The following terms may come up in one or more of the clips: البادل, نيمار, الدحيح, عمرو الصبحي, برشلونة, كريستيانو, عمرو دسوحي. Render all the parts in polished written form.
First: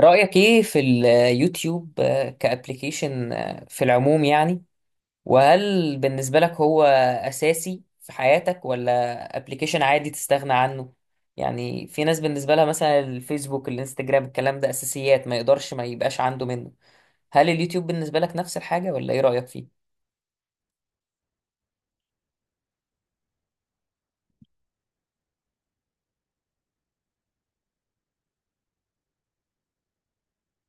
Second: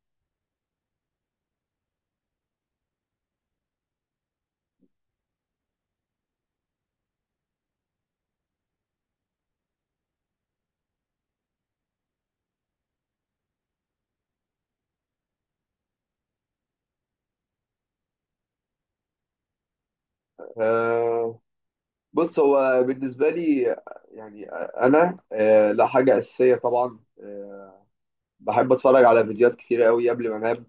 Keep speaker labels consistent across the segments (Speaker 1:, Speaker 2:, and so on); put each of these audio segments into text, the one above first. Speaker 1: رأيك ايه في اليوتيوب كأبليكيشن في العموم يعني؟ وهل بالنسبة لك هو أساسي في حياتك ولا أبليكيشن عادي تستغنى عنه؟ يعني في ناس بالنسبة لها مثلا الفيسبوك الانستجرام الكلام ده أساسيات ما يقدرش ما يبقاش عنده منه. هل اليوتيوب بالنسبة لك نفس الحاجة ولا ايه رأيك فيه؟
Speaker 2: آه، بص، هو بالنسبة لي، أنا، لا، حاجة أساسية طبعا بحب أتفرج على فيديوهات كتير قوي قبل ما أنام.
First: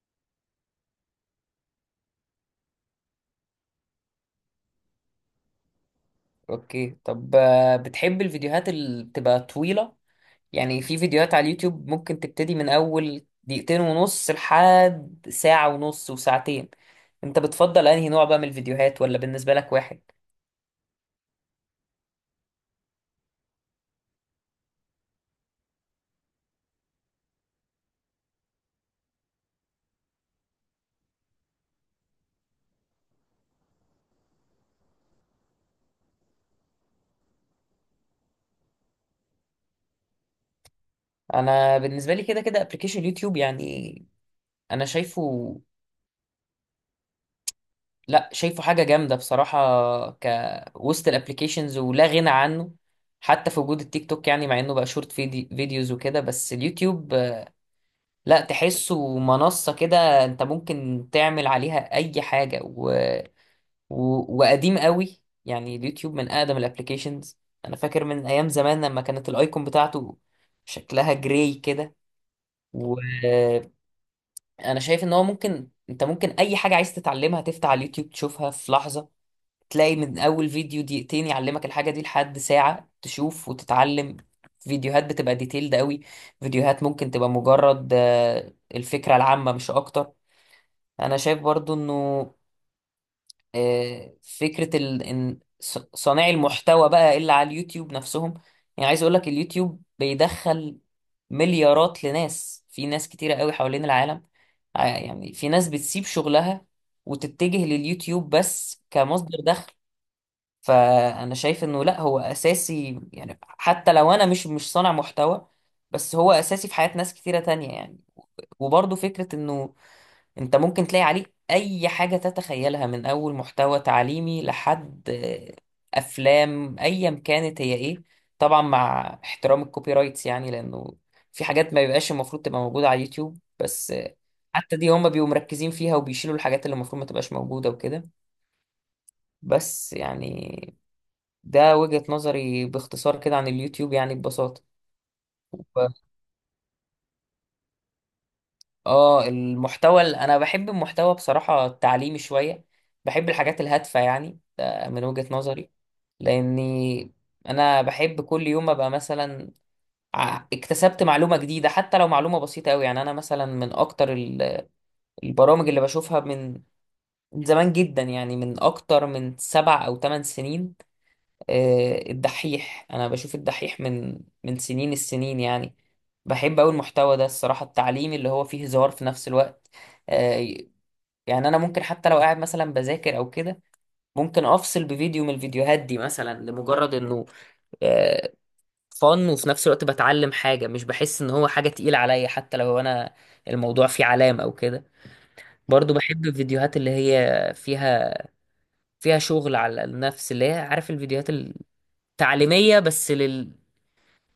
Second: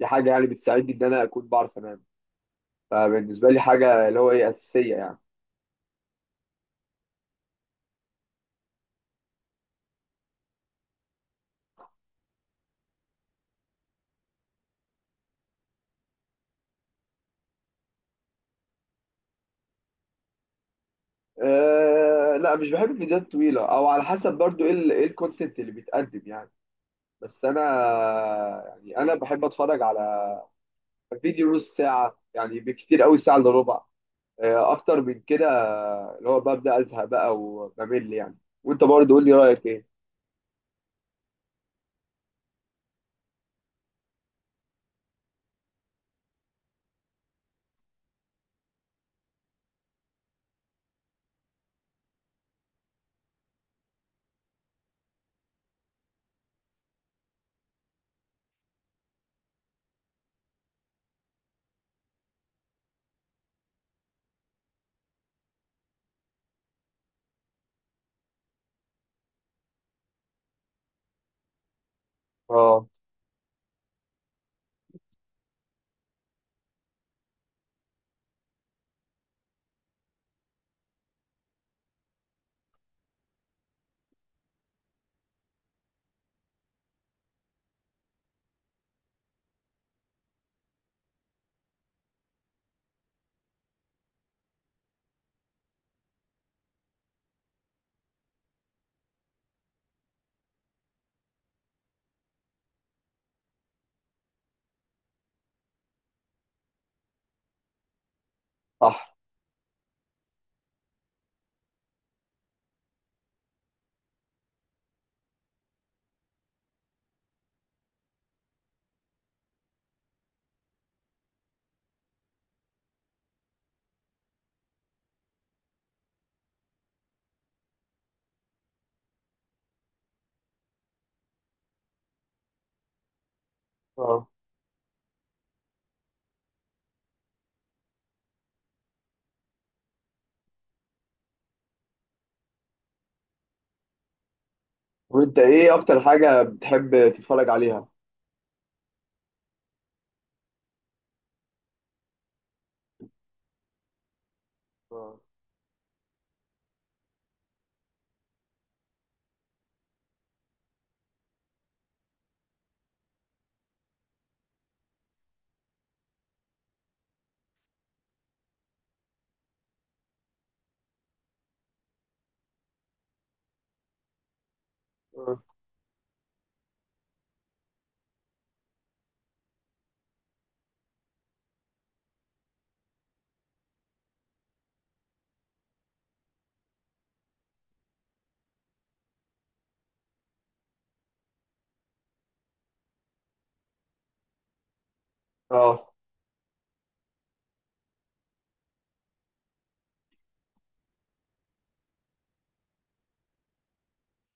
Speaker 2: دي حاجة يعني بتساعدني إن أنا أكون بعرف أنام. فبالنسبة لي حاجة اللي هو إيه أساسية يعني.
Speaker 1: اوكي. طب، بتحب الفيديوهات اللي بتبقى طويلة؟ يعني في فيديوهات على اليوتيوب ممكن تبتدي من اول دقيقتين ونص لحد ساعة ونص وساعتين. انت بتفضل انهي نوع بقى من الفيديوهات، ولا بالنسبة لك واحد؟
Speaker 2: أه، لا، مش بحب الفيديوهات الطويلة، أو على حسب برضو إيه إيه الكونتنت اللي بيتقدم يعني. بس أنا، يعني أنا بحب أتفرج على فيديو نص ساعة، يعني بكتير قوي ساعة إلا ربع. اكتر من كده اللي هو ببدا ازهق بقى وبمل يعني. وانت برضه قول لي رايك ايه؟
Speaker 1: انا بالنسبة لي كده كده ابلكيشن يوتيوب يعني. انا شايفه، لا، شايفه حاجة جامدة بصراحة كوسط الابلكيشنز، ولا غنى عنه. حتى في وجود التيك توك، يعني مع انه بقى شورت فيديوز وكده، بس اليوتيوب لا، تحسه منصة كده انت ممكن تعمل عليها اي حاجة و... وقديم قوي يعني. اليوتيوب من اقدم الابليكيشنز. انا فاكر من ايام زمان لما كانت الايكون بتاعته شكلها جراي كده.
Speaker 2: اه،
Speaker 1: وانا شايف ان هو ممكن انت ممكن اي حاجه عايز تتعلمها تفتح على اليوتيوب تشوفها في لحظه. تلاقي من اول فيديو دقيقتين يعلمك الحاجه دي لحد ساعه تشوف وتتعلم. فيديوهات بتبقى ديتيلد قوي. فيديوهات ممكن تبقى مجرد الفكره العامه مش اكتر. انا شايف برضو انه فكرة ال... إن صانعي المحتوى بقى اللي على اليوتيوب نفسهم، يعني عايز أقولك اليوتيوب بيدخل مليارات لناس. في ناس كتيرة قوي حوالين العالم، يعني في ناس بتسيب شغلها وتتجه لليوتيوب بس
Speaker 2: صح.
Speaker 1: كمصدر دخل. فأنا شايف إنه لأ، هو أساسي، يعني حتى لو أنا مش صانع محتوى، بس هو أساسي في حياة ناس كتيرة تانية يعني. وبرضه فكرة إنه انت ممكن تلاقي عليه اي حاجة تتخيلها، من اول محتوى تعليمي لحد افلام ايا كانت هي ايه. طبعا مع احترام الكوبي رايتس يعني، لانه في حاجات ما بيبقاش المفروض تبقى موجودة على اليوتيوب، بس
Speaker 2: اه،
Speaker 1: حتى دي هما بيبقوا مركزين فيها وبيشيلوا الحاجات اللي المفروض ما تبقاش موجودة وكده. بس يعني ده وجهة نظري باختصار كده عن اليوتيوب، يعني ببساطة.
Speaker 2: وانت، ايه اكتر حاجه بتحب تتفرج عليها؟
Speaker 1: اه، المحتوى انا بحب المحتوى بصراحة التعليمي شوية. بحب الحاجات الهادفة، يعني ده من
Speaker 2: اه.
Speaker 1: وجهة نظري. لاني انا بحب كل يوم ابقى مثلا اكتسبت معلومة جديدة، حتى لو معلومة بسيطة قوي. يعني انا مثلا من اكتر البرامج اللي بشوفها من من زمان جدا، يعني من اكتر من سبع او ثمان سنين. الدحيح انا بشوف الدحيح من من سنين السنين
Speaker 2: اه.
Speaker 1: يعني. بحب قوي المحتوى ده الصراحة التعليمي، اللي هو فيه هزار في نفس الوقت. آه، يعني انا ممكن حتى لو قاعد مثلا بذاكر او كده ممكن افصل بفيديو من الفيديوهات دي، مثلا لمجرد انه فن، وفي نفس الوقت بتعلم حاجة مش بحس ان هو حاجة تقيلة عليا حتى لو انا الموضوع فيه علام او كده.
Speaker 2: اه.
Speaker 1: برضو بحب الفيديوهات اللي هي فيها فيها شغل على النفس، اللي هي عارف، الفيديوهات التعليمية، بس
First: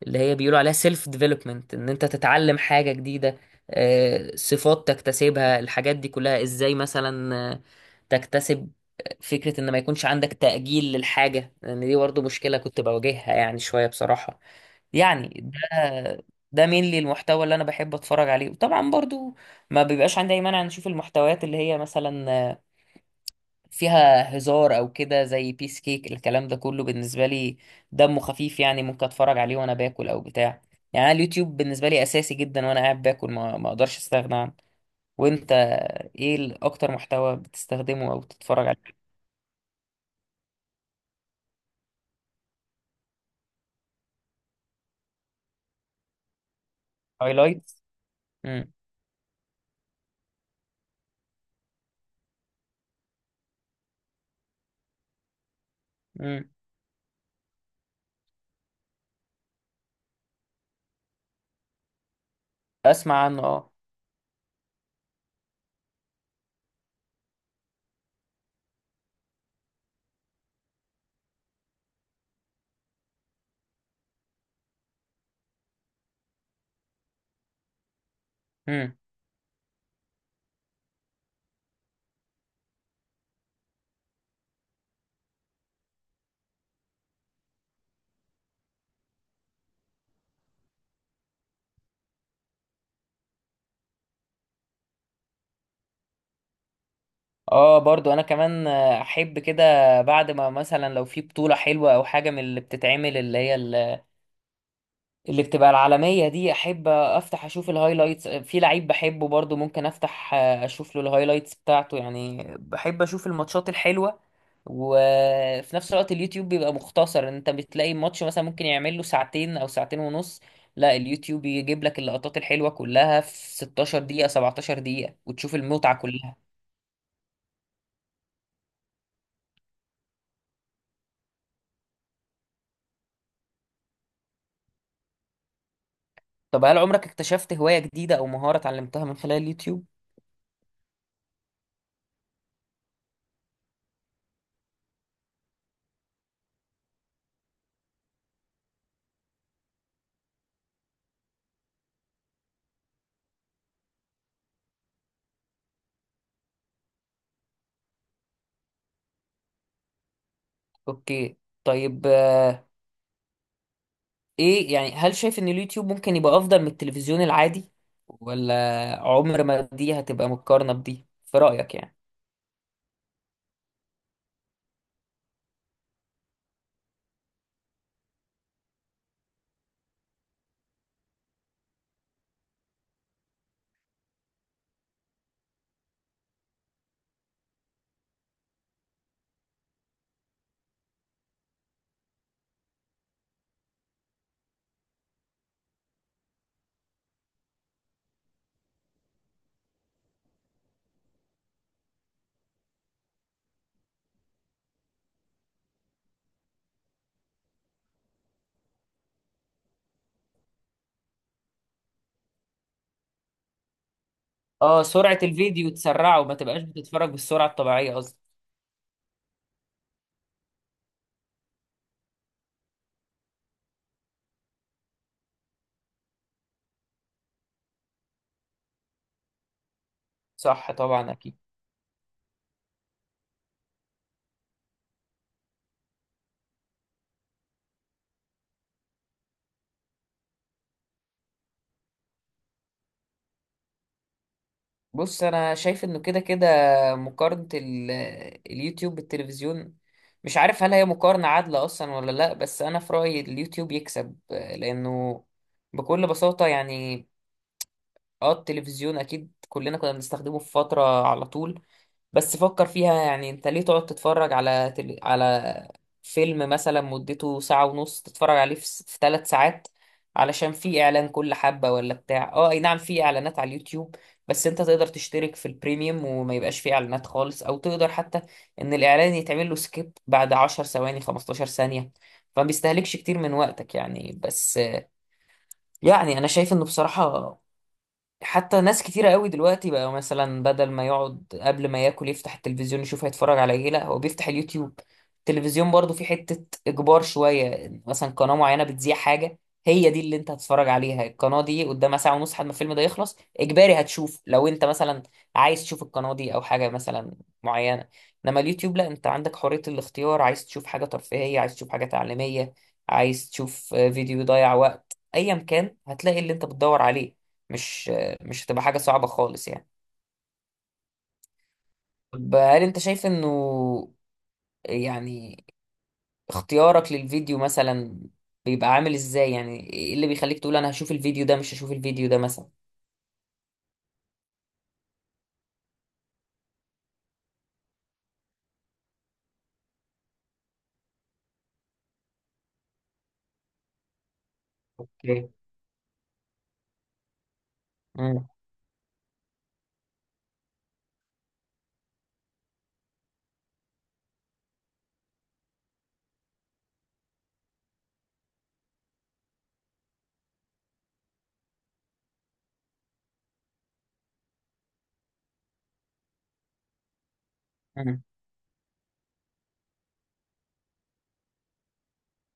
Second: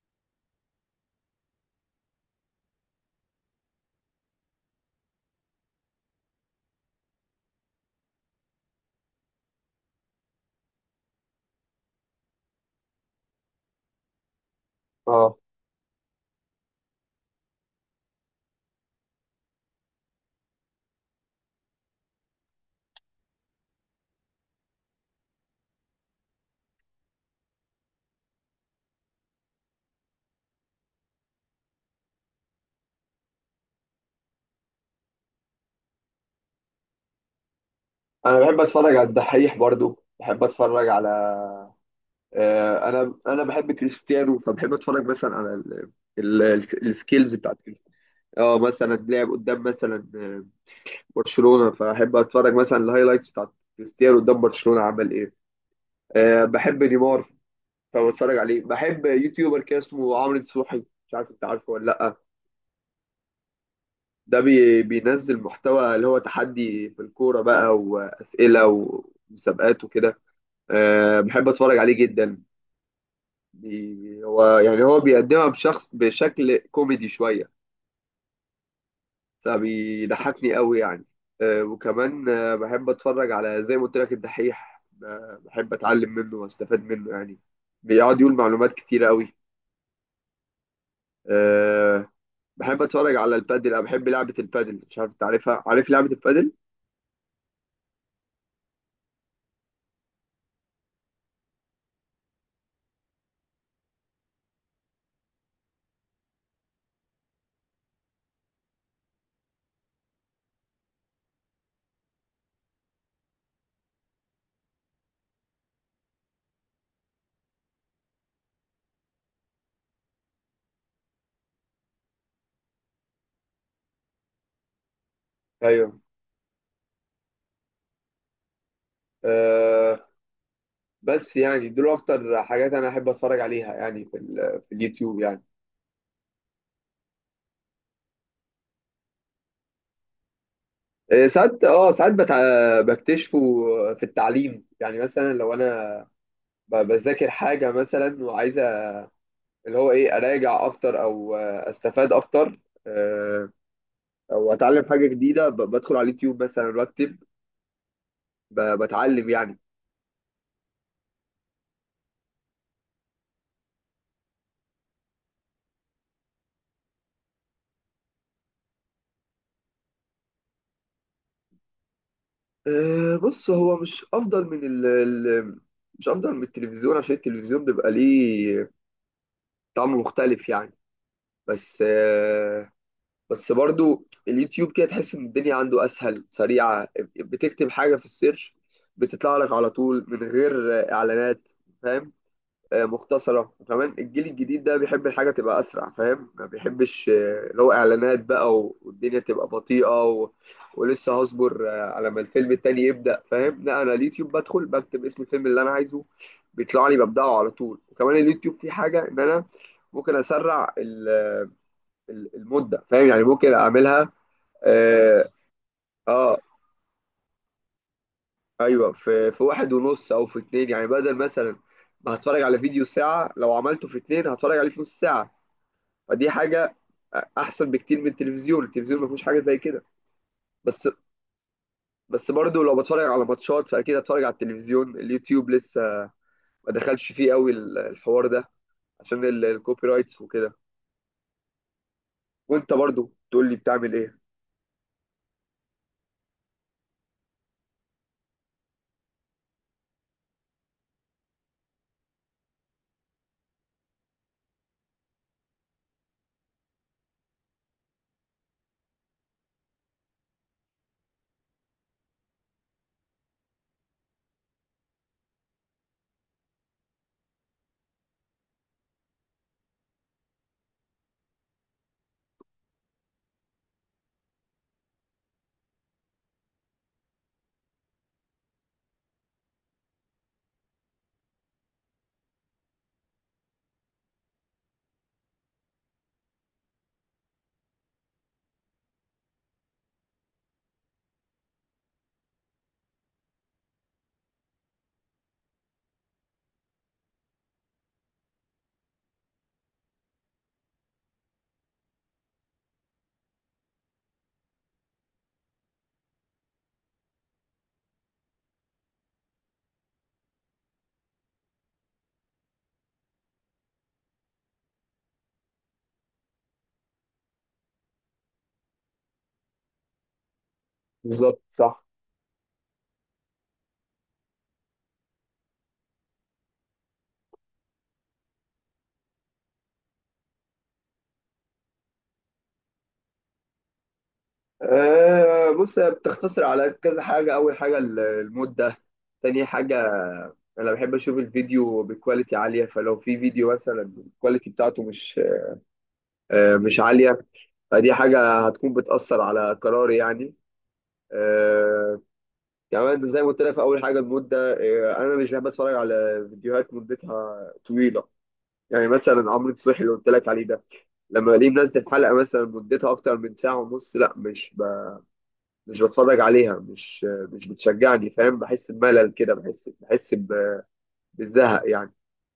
Speaker 1: اللي هي بيقولوا عليها سيلف ديفلوبمنت، ان انت تتعلم حاجة جديدة، صفات تكتسبها، الحاجات دي كلها ازاي مثلا، تكتسب فكرة ان ما يكونش عندك تأجيل للحاجة، لان دي برضه مشكلة كنت بواجهها يعني شوية بصراحة يعني.
Speaker 2: آه.
Speaker 1: ده ده مين لي المحتوى اللي انا بحب اتفرج عليه. وطبعا برضو ما بيبقاش عندي اي مانع نشوف المحتويات اللي هي مثلا فيها هزار او كده، زي بيس كيك. الكلام ده كله بالنسبه لي دمه خفيف، يعني ممكن اتفرج عليه وانا باكل او بتاع. يعني أنا اليوتيوب بالنسبه لي اساسي جدا، وانا قاعد باكل ما اقدرش استغنى عنه. وانت ايه اكتر محتوى بتستخدمه او
Speaker 2: انا بحب
Speaker 1: بتتفرج
Speaker 2: اتفرج
Speaker 1: عليه؟
Speaker 2: على الدحيح، برضه بحب اتفرج على، انا بحب كريستيانو، فبحب اتفرج مثلا على السكيلز بتاعت
Speaker 1: هايلايتس.
Speaker 2: كريستيانو. اه،
Speaker 1: امم.
Speaker 2: مثلا لعب قدام مثلا برشلونة، فاحب اتفرج مثلا الهايلايتس بتاعت كريستيانو قدام برشلونة عمل ايه.
Speaker 1: امم.
Speaker 2: بحب نيمار فبتفرج عليه. بحب يوتيوبر كده اسمه عمرو دسوحي، مش عارف انت عارفه ولا لأ.
Speaker 1: اسمع عنه، اه.
Speaker 2: ده بينزل محتوى اللي هو تحدي في الكورة بقى، وأسئلة ومسابقات وكده. أه، بحب أتفرج عليه جدا. هو يعني، بيقدمها بشخص بشكل كوميدي شوية،
Speaker 1: امم.
Speaker 2: فبيضحكني قوي يعني. أه، وكمان أه بحب أتفرج على، زي ما قلت لك، الدحيح. بحب أتعلم منه وأستفاد منه يعني، بيقعد يقول معلومات كتيرة قوي. آه، بحب اتفرج على البادل، انا بحب لعبه البادل، مش عارف انت عارفها، عارف لعبه البادل.
Speaker 1: اه، برضو انا كمان احب كده. بعد ما مثلا لو في بطوله حلوه او حاجه من اللي بتتعمل، اللي هي اللي بتبقى العالمية دي، أحب أفتح أشوف الهايلايتس في لعيب بحبه. برضو ممكن أفتح أشوف له الهايلايتس بتاعته يعني. بحب أشوف الماتشات الحلوة. وفي نفس الوقت اليوتيوب بيبقى مختصر، أنت بتلاقي ماتش مثلا ممكن يعمل له ساعتين أو ساعتين ونص، لا، اليوتيوب يجيب لك اللقطات الحلوة كلها في 16 دقيقة 17 دقيقة وتشوف المتعة
Speaker 2: ايوه،
Speaker 1: كلها.
Speaker 2: أه. بس يعني دول اكتر حاجات انا احب اتفرج عليها يعني في اليوتيوب يعني.
Speaker 1: طب هل عمرك اكتشفت هواية جديدة أو مهارة اتعلمتها من خلال اليوتيوب؟
Speaker 2: ساعات، اه، ساعات بت- آه، بكتشفه في التعليم يعني. مثلا لو انا بذاكر حاجه مثلا، وعايزه اللي هو ايه اراجع اكتر، او استفاد اكتر، آه، او اتعلم حاجه جديده، بدخل على اليوتيوب مثلا واكتب، بتعلم يعني.
Speaker 1: أوكي. طيب، ايه يعني، هل شايف ان اليوتيوب ممكن يبقى افضل من التلفزيون العادي، ولا عمر ما دي هتبقى مقارنة بدي في رأيك يعني؟
Speaker 2: أه، بص، هو مش افضل من مش افضل من التلفزيون، عشان التلفزيون بيبقى ليه طعم مختلف يعني. بس أه بس برضو اليوتيوب كده تحس ان الدنيا عنده اسهل، سريعه، بتكتب حاجه في السيرش، بتطلع لك على طول من غير اعلانات، فاهم؟ مختصرة. وكمان الجيل الجديد ده بيحب الحاجة تبقى أسرع، فاهم، ما بيحبش اللي هو إعلانات بقى، والدنيا تبقى بطيئة ولسه هصبر على ما الفيلم التاني يبدأ، فاهم؟ لا، أنا اليوتيوب بدخل بكتب اسم الفيلم اللي أنا عايزه، بيطلع لي، ببدأه على طول. وكمان اليوتيوب فيه حاجة إن أنا ممكن أسرع المدة، فاهم يعني، ممكن أعملها.
Speaker 1: اه، سرعة
Speaker 2: آه,
Speaker 1: الفيديو تسرعه وما
Speaker 2: آه
Speaker 1: تبقاش بتتفرج بالسرعة الطبيعية قصدي.
Speaker 2: أيوه، في واحد ونص أو في اتنين، يعني بدل مثلا ما هتفرج على فيديو ساعة، لو عملته في اتنين هتفرج عليه في نص ساعة. ودي حاجه احسن بكتير من التلفزيون. التلفزيون ما فيهوش حاجه زي كده.
Speaker 1: صح
Speaker 2: بس
Speaker 1: طبعا، اكيد.
Speaker 2: بس برضه لو بتفرج على ماتشات فاكيد هتفرج على التلفزيون، اليوتيوب لسه ما دخلش فيه قوي الحوار ده، عشان الكوبي رايتس وكده. وانت برضه تقول لي بتعمل ايه؟
Speaker 1: بص انا شايف انه كده كده مقارنة اليوتيوب بالتلفزيون، مش عارف هل هي مقارنة عادلة اصلا ولا لا، بس انا في رأيي اليوتيوب يكسب، لانه بكل بساطة يعني. اه، التلفزيون اكيد كلنا كنا بنستخدمه في فترة على طول. بس فكر فيها، يعني انت ليه تقعد تتفرج على على فيلم مثلا مدته ساعة ونص، تتفرج عليه في ثلاث ساعات، علشان في اعلان كل حبة ولا بتاع؟ اه اي نعم، في اعلانات على اليوتيوب، بس انت تقدر تشترك في البريميوم وما يبقاش في اعلانات خالص، او تقدر حتى ان الاعلان يتعمل له سكيب بعد 10 ثواني 15 ثانية، فما بيستهلكش كتير من وقتك يعني. بس يعني انا شايف انه بصراحة حتى ناس كتيرة قوي دلوقتي بقى مثلا بدل ما يقعد قبل ما ياكل يفتح التلفزيون يشوف هيتفرج على ايه، لا، هو بيفتح اليوتيوب. التلفزيون برضو في حتة اجبار شوية، مثلا قناة معينة بتذيع حاجة، هي دي اللي انت هتتفرج عليها. القناة دي قدامها ساعة ونص لحد ما الفيلم ده يخلص اجباري هتشوف، لو انت مثلا عايز تشوف القناة دي او حاجة مثلا معينة. انما اليوتيوب لا، انت عندك حرية الاختيار، عايز تشوف حاجة ترفيهية، عايز تشوف حاجة تعليمية، عايز تشوف فيديو يضيع وقت ايا كان، هتلاقي اللي انت بتدور عليه. مش مش هتبقى حاجة صعبة خالص يعني.
Speaker 2: بالظبط، صح.
Speaker 1: طب هل انت شايف انه يعني اختيارك للفيديو مثلا بيبقى عامل ازاي، يعني ايه اللي بيخليك تقول انا هشوف الفيديو ده مش هشوف الفيديو ده مثلا؟
Speaker 2: أه، بص، هي بتختصر على كذا حاجه. اول حاجه المده. تاني حاجه، انا بحب اشوف الفيديو بكواليتي عاليه، فلو في فيديو مثلا الكواليتي بتاعته
Speaker 1: اوكي.
Speaker 2: مش عالية، فدي حاجة هتكون بتأثر على قراري يعني. آه، كمان زي ما قلت لك في أول حاجة، المدة. أنا مش بحب أتفرج على فيديوهات مدتها طويلة. يعني مثلا عمرو الصبحي اللي قلت لك عليه ده، لما الاقيه منزل حلقة مثلا مدتها أكتر من ساعة ونص، لا مش بتفرج عليها، مش
Speaker 1: مم.
Speaker 2: بتشجعني، فاهم؟ بحس بملل كده، بحس بالزهق يعني.